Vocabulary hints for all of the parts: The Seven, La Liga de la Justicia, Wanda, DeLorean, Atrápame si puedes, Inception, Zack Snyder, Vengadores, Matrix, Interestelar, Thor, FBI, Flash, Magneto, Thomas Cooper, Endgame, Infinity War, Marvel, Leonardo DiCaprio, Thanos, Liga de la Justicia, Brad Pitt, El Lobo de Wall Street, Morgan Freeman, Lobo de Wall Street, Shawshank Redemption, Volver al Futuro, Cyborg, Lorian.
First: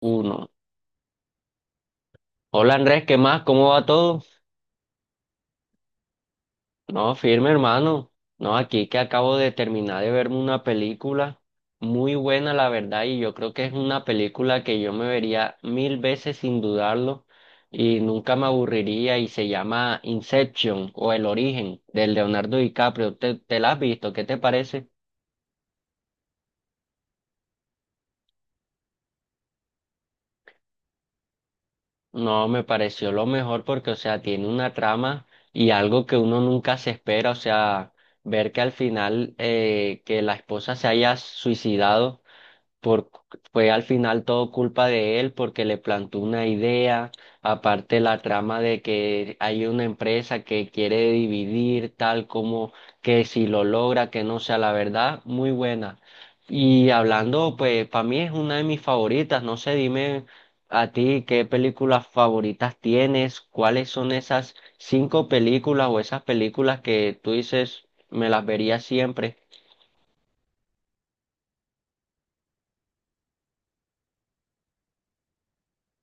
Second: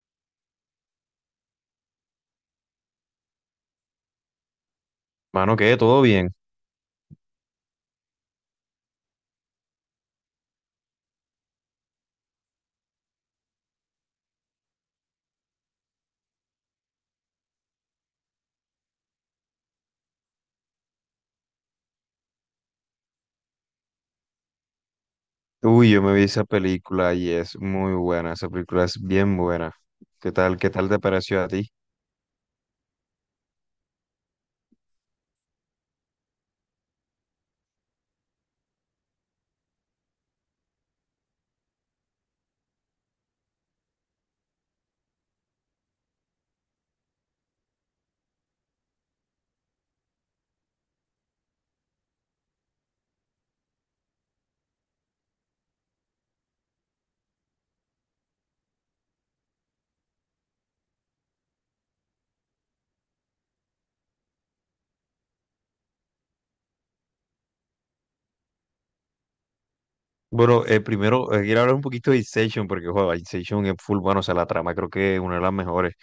Uno. Hola Andrés, ¿qué más? ¿Cómo va todo? Mano, ¿qué? ¿Todo bien? No, firme hermano. No, aquí que acabo de terminar de verme una película muy buena, la verdad, y yo creo que es una película que yo me vería mil veces sin dudarlo y nunca me aburriría y se llama Inception o El Origen del Leonardo DiCaprio. ¿Te la has visto? ¿Qué te parece? Uy, yo me vi esa película y es muy buena, esa película es bien buena. Qué tal te pareció a ti? No, me pareció lo mejor porque, o sea, tiene una trama y algo que uno nunca se espera, o sea, ver que al final que la esposa se haya suicidado por, fue al final todo culpa de él porque le plantó una idea, aparte la trama de que hay una empresa que quiere dividir tal como que si lo logra, que no sea la verdad, muy buena. Y hablando, pues para mí es una de mis favoritas, no sé, dime a ti qué películas favoritas tienes, cuáles son esas cinco películas o esas películas que tú dices me las vería siempre. Bueno, primero quiero hablar un poquito de Inception, porque joder, Inception es full bueno, o sea, la trama creo que es una de las mejores.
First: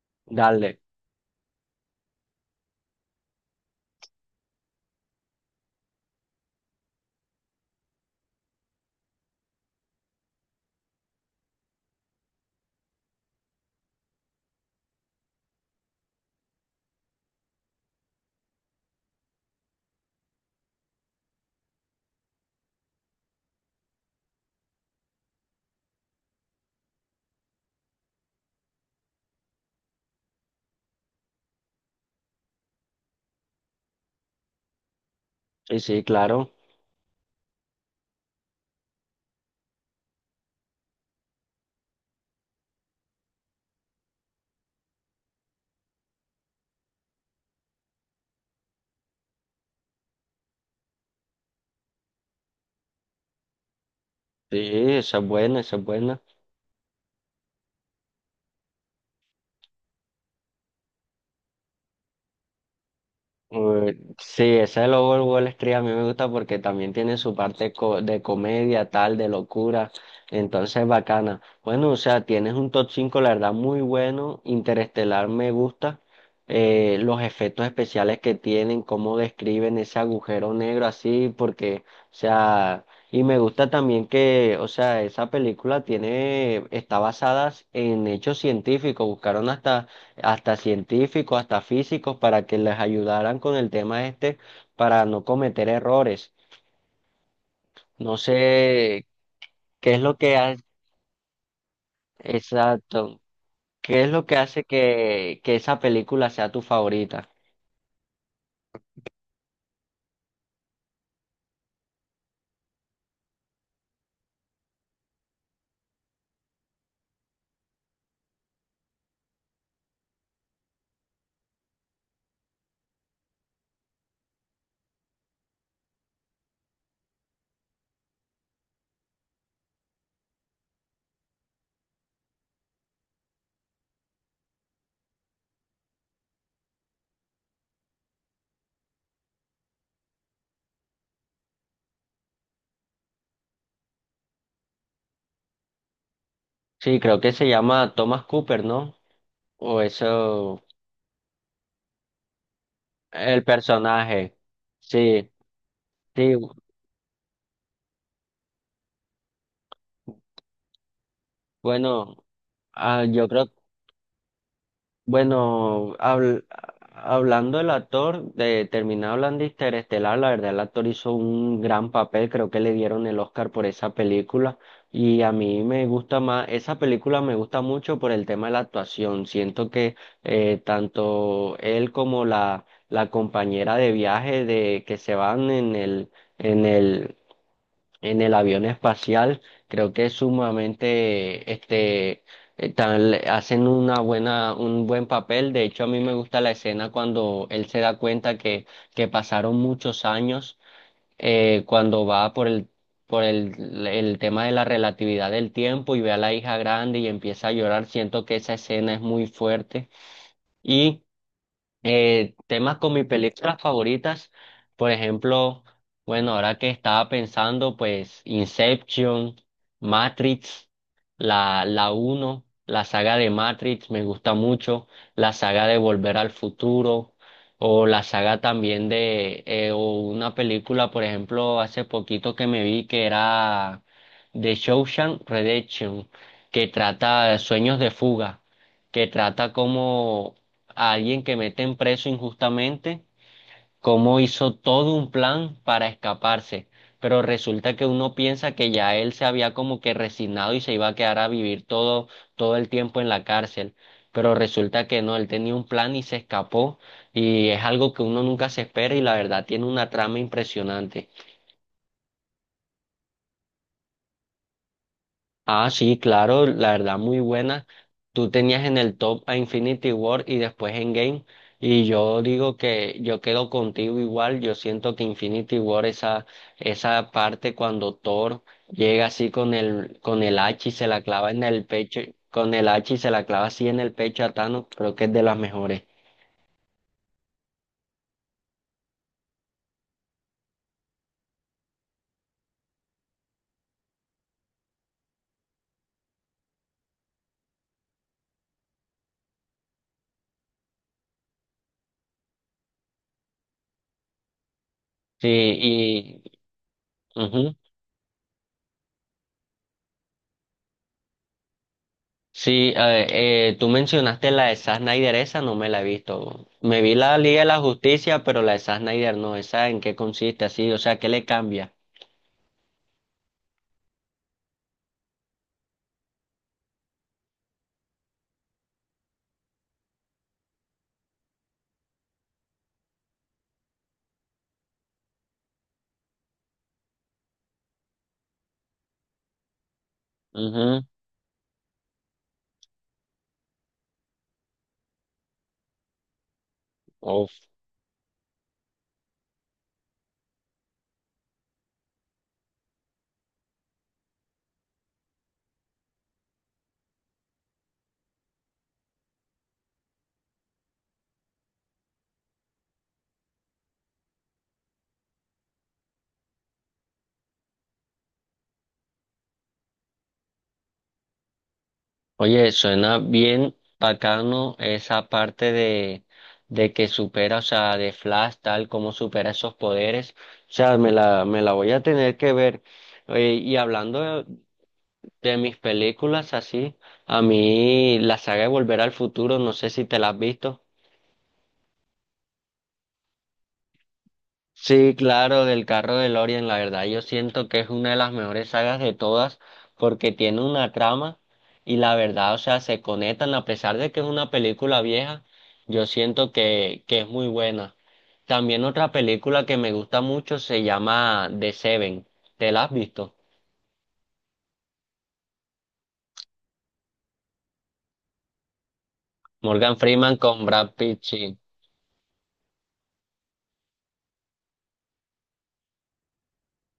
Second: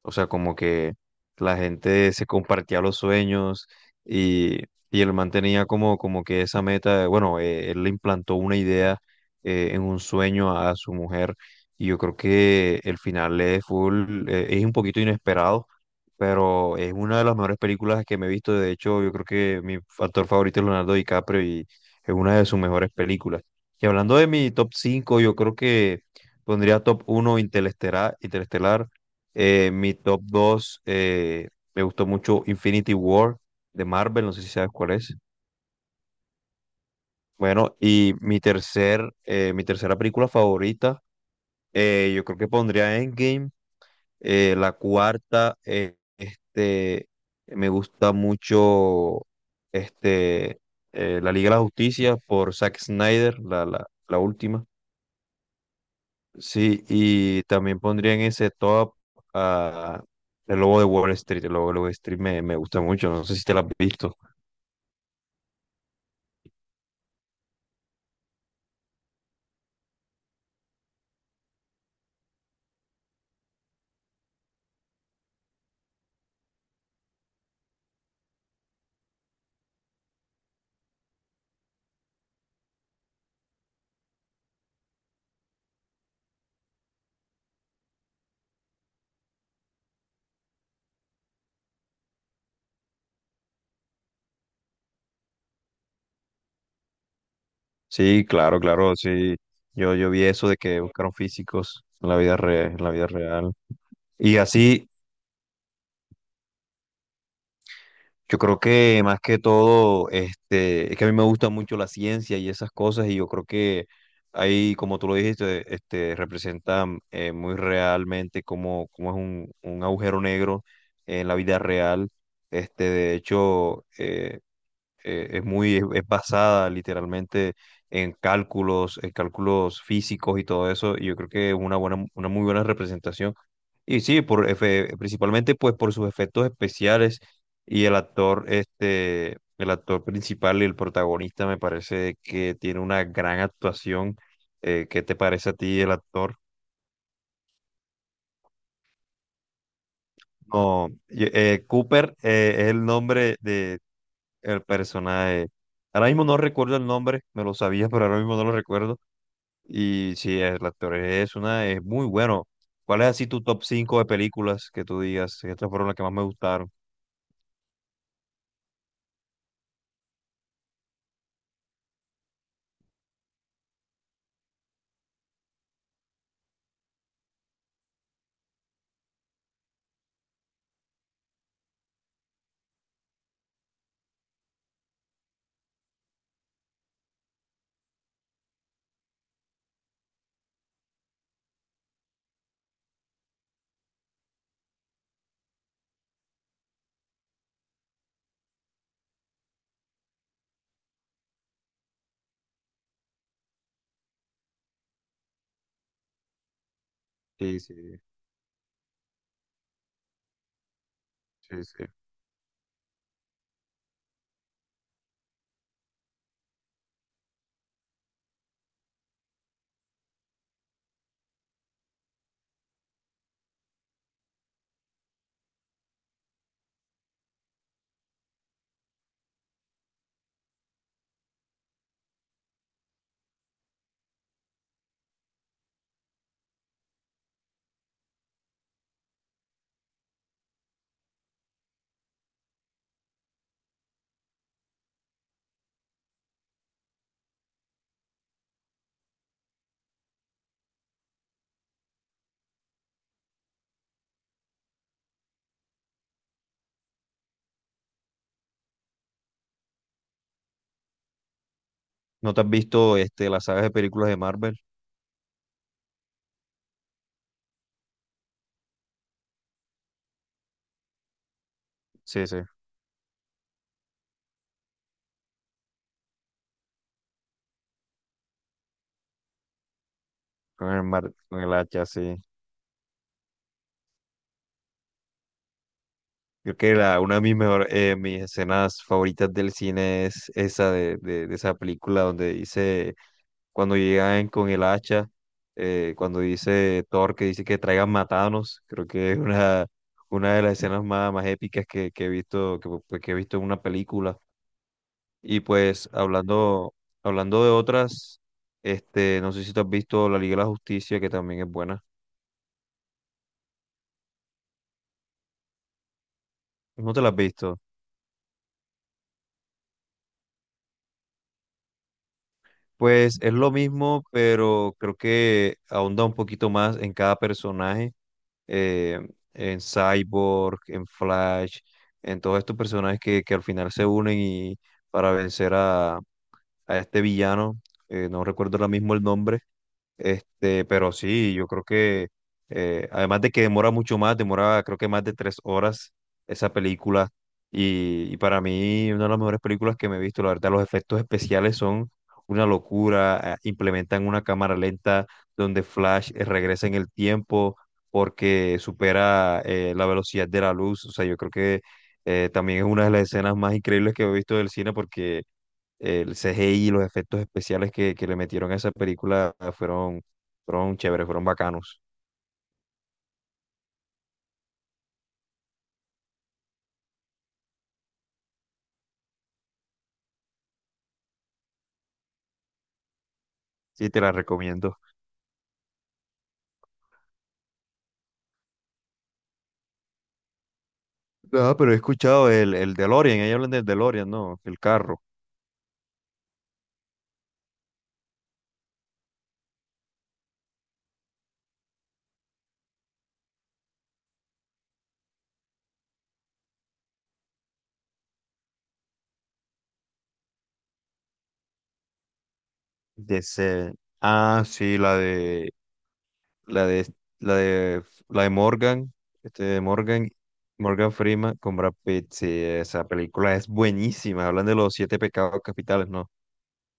O sea, como Dale. que la gente se compartía los sueños y, y el man tenía como, como que esa meta, él le implantó una idea en un sueño a su mujer y yo creo que el final es full, es un poquito inesperado, pero es una de las mejores películas que me he visto. De hecho, yo creo que mi actor favorito es Leonardo DiCaprio y es una de sus mejores películas. Y hablando de mi top 5 yo creo que pondría top uno Interestelar, Interestelar mi top 2 me gustó mucho Infinity War de Marvel, no sé si sabes cuál es. Sí, sí, claro. Bueno, y mi tercer, mi tercera película favorita, yo creo que pondría Endgame. La cuarta, me gusta mucho este, La Liga de la Justicia por Zack Snyder, la Sí, última. esa es buena, esa es buena. Sí, y también pondría en ese top a El Lobo de Wall Street. El Lobo de Wall Street me gusta mucho, no sé si te lo has visto. Sí, esa de Lobo de Wall Street a mí me gusta porque también tiene su parte co- de comedia, tal, de locura. Entonces, bacana. Bueno, o sea, tienes un top 5, la verdad, muy bueno. Interestelar me gusta. Los efectos especiales que tienen, cómo describen ese agujero negro así, porque, o sea, y me gusta también que, o sea, esa película tiene, está basada en hechos científicos. Buscaron hasta científicos, hasta físicos, para que les ayudaran con el tema este, para no cometer errores. No Sí, claro, claro, sé sí. qué es Yo lo vi que eso ha- de que buscaron físicos en la vida en la vida exacto, real. qué es lo que Y hace así, que esa película sea tu favorita. yo creo que más que todo, este, es que a mí me gusta mucho la ciencia y esas cosas, y yo creo que ahí, como tú lo dijiste, este, representa muy realmente cómo, cómo es un agujero negro en la vida real. Este, de hecho, es muy, es basada literalmente en cálculos físicos y todo eso, y yo creo que es una buena, una muy buena representación. Y sí, principalmente pues por sus efectos especiales y el actor, este, el actor principal y el protagonista me parece que tiene una gran actuación. ¿qué te parece a ti el actor? Sí, creo que se llama Thomas Cooper, ¿no? O eso, No, y- Cooper es el nombre el de personaje. el Sí, personaje. Ahora mismo sí, no recuerdo el nombre, me lo sabía, pero ahora mismo no lo recuerdo. Y sí, el actor es una, es muy bueno, bueno. ¿Cuál ah, es yo así tu creo top 5 de películas que tú digas? Estas fueron bueno, las que más me gustaron. hablando del actor, de terminado hablando de Interestelar, la verdad el actor hizo un gran papel, creo que le dieron el Oscar por esa película y a mí me gusta más, esa película me gusta mucho por el tema de la actuación, siento que tanto él como la compañera de viaje de que se van en el, en el avión espacial, creo que es sumamente, hacen una buena, un buen papel. De hecho, a mí me gusta la escena cuando él se da cuenta que pasaron muchos años, cuando va por el tema de la relatividad del tiempo y ve a la hija grande y empieza a Sí, sí, llorar. Siento que esa escena es muy fuerte. Y sí, sí. Temas con mis películas favoritas, por ejemplo, bueno, ahora que estaba pensando, pues Inception, Matrix, la uno, la saga de Matrix me gusta mucho, la saga de Volver al Futuro, o la saga también o una película, por ejemplo, hace poquito que me vi que era de Shawshank Redemption, que trata de sueños de fuga que trata como a alguien que meten preso injustamente, cómo hizo todo un plan para escaparse. Pero resulta que uno piensa que ya él se había como que resignado y se iba a quedar a vivir todo el tiempo en la cárcel. Pero resulta que no, él tenía un plan y se escapó. Y es algo que uno nunca se espera y la verdad tiene una trama impresionante. ¿No te has visto este, las sagas de películas de Marvel? Ah, sí, claro, la verdad muy buena. Tú tenías en el top a Infinity War y después Endgame. Y yo Sí, sí, digo que yo quedo contigo igual. Yo siento que Infinity War, esa parte cuando Thor llega así con el hacha y se la clava con en el el hacha, pecho, sí. con el hacha y se la clava así en el pecho a Thanos, creo que es de las mejores. Creo que la, una de mis, mejor, mis escenas favoritas del cine es esa de esa película donde dice cuando llegan con el hacha, cuando dice Thor que dice que traigan matanos, creo que es una de las escenas más, más épicas que he visto, que, pues, que he visto en una película. Sí, Y pues y hablando, hablando de ujú. otras, este, no sé si te has visto La Liga de la Justicia, que también es buena. Sí, tú mencionaste la de Zack Snyder, esa no me la he visto. Me vi ¿No te la has la Liga de la visto? Justicia, pero la de Zack Snyder no, esa en qué consiste así, o sea, ¿qué le cambia? Pues es lo mismo, pero creo que ahonda un poquito más en cada personaje, eh, en Cyborg, en Flash, en todos estos personajes que al final se unen y para vencer a este villano, no recuerdo ahora mismo el nombre, este, Ujú, pero sí, yo creo que, además de que demora mucho más, demora creo que más de tres horas esa película. uf. Y para mí, una de las mejores películas que me he visto, la verdad, los efectos especiales son una locura. Implementan una cámara lenta donde Flash regresa en el tiempo porque supera la velocidad de la luz. O sea, yo creo que también es una de las escenas más increíbles que he visto del cine porque el CGI y los efectos especiales que le metieron a esa película fueron, fueron chéveres, fueron bacanos. Oye, suena bien bacano esa parte de que supera, o sea, de Flash, tal, como supera esos poderes. O sea, me la voy a tener que ver. Oye, y Sí, te la hablando de, recomiendo. de mis películas así, a mí la saga de Volver al Futuro, no sé si te la has visto. Ah, pero he escuchado el DeLorean, ahí hablan del DeLorean, ¿no? El Sí, carro. claro, del carro de Lorian, la verdad yo siento que es una de las mejores sagas de todas porque tiene una trama y la verdad, o sea, se conectan a pesar de que es una película vieja, yo siento que es muy buena. También otra película que me gusta mucho se llama The Seven, ¿te la has visto? De ese- Ah, sí, la de, la de, la de Morgan, este de Morgan Morgan, Freeman con Brad Morgan Pitt, Freeman sí. con Brad Pitt. Sí, esa película es buenísima. Hablan de los siete pecados capitales, ¿no?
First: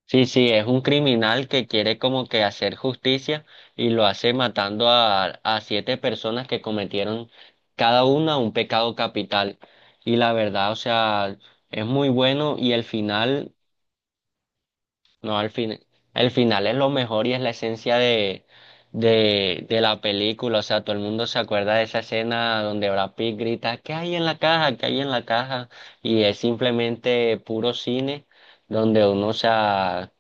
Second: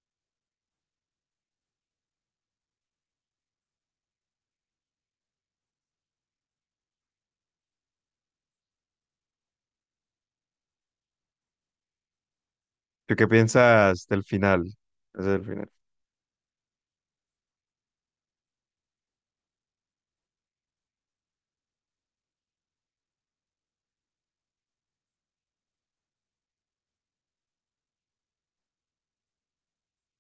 Sí, sí, es un criminal que quiere como que hacer justicia y lo hace matando a siete personas que cometieron cada una un pecado capital. Y la verdad, o sea, es muy bueno y el ¿Tú qué final piensas del final? Ese es no, el al final. fin, el final es lo mejor y es la esencia de la película. O sea, todo el mundo se acuerda de esa escena donde Brad Pitt grita, ¿qué hay en la caja? ¿Qué hay en la caja? Y es simplemente puro cine donde uno o sea,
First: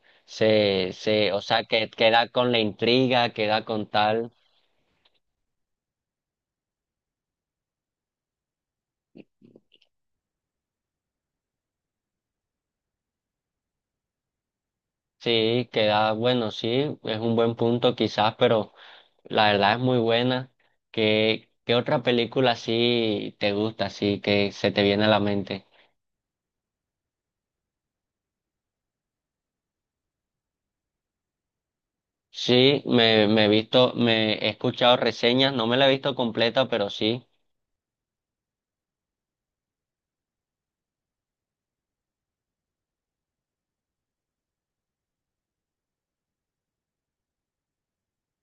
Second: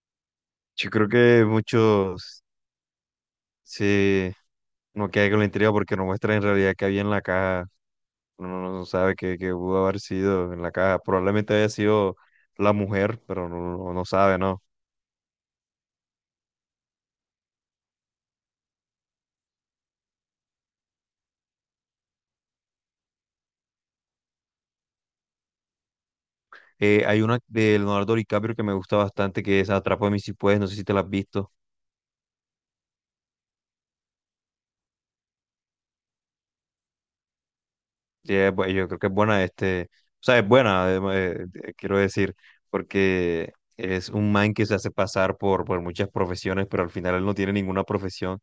Yo creo o que sea, que queda muchos. con la intriga, queda con tal. Sí, no queda con la intriga porque no muestra en realidad qué había en la caja. Uno no, no sabe qué, qué pudo haber sido en la caja. Probablemente haya sido la mujer, pero no, no, no sabe, ¿no? Sí, queda, bueno, sí, es un buen punto quizás, pero la verdad es muy buena. ¿Qué otra película sí te gusta, sí, que se te viene a la mente? Hay una de Leonardo DiCaprio que me gusta bastante, que es Atrápame si puedes, no sé si te la has visto. Sí, me he escuchado reseñas, no me la he visto completa, pero sí. Sí, yo creo que es buena, este, o sea, es buena, quiero decir, porque es un man que se hace pasar por muchas profesiones, pero al final él no tiene ninguna profesión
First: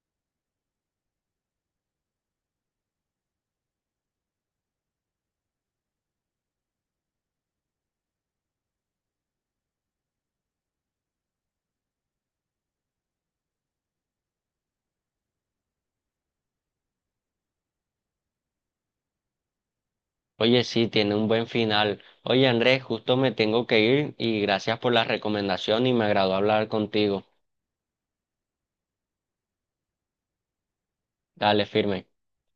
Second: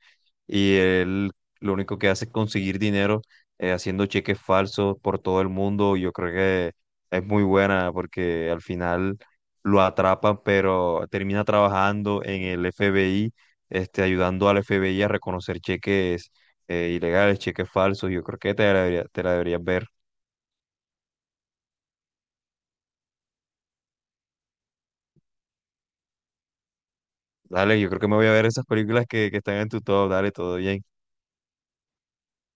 y él lo único que hace es conseguir dinero haciendo cheques falsos por todo el mundo. Yo creo que es muy buena porque al final lo atrapan, pero termina trabajando en el FBI, este, ayudando al FBI a reconocer cheques ilegales, cheques falsos, yo creo que te la deberías ver. Oye, sí, tiene un buen final. Oye, Andrés, justo me tengo que ir y gracias por la recomendación y me agradó hablar contigo. Dale, yo creo que me voy a ver esas películas que están en tu top, dale, todo bien. Dale, firme.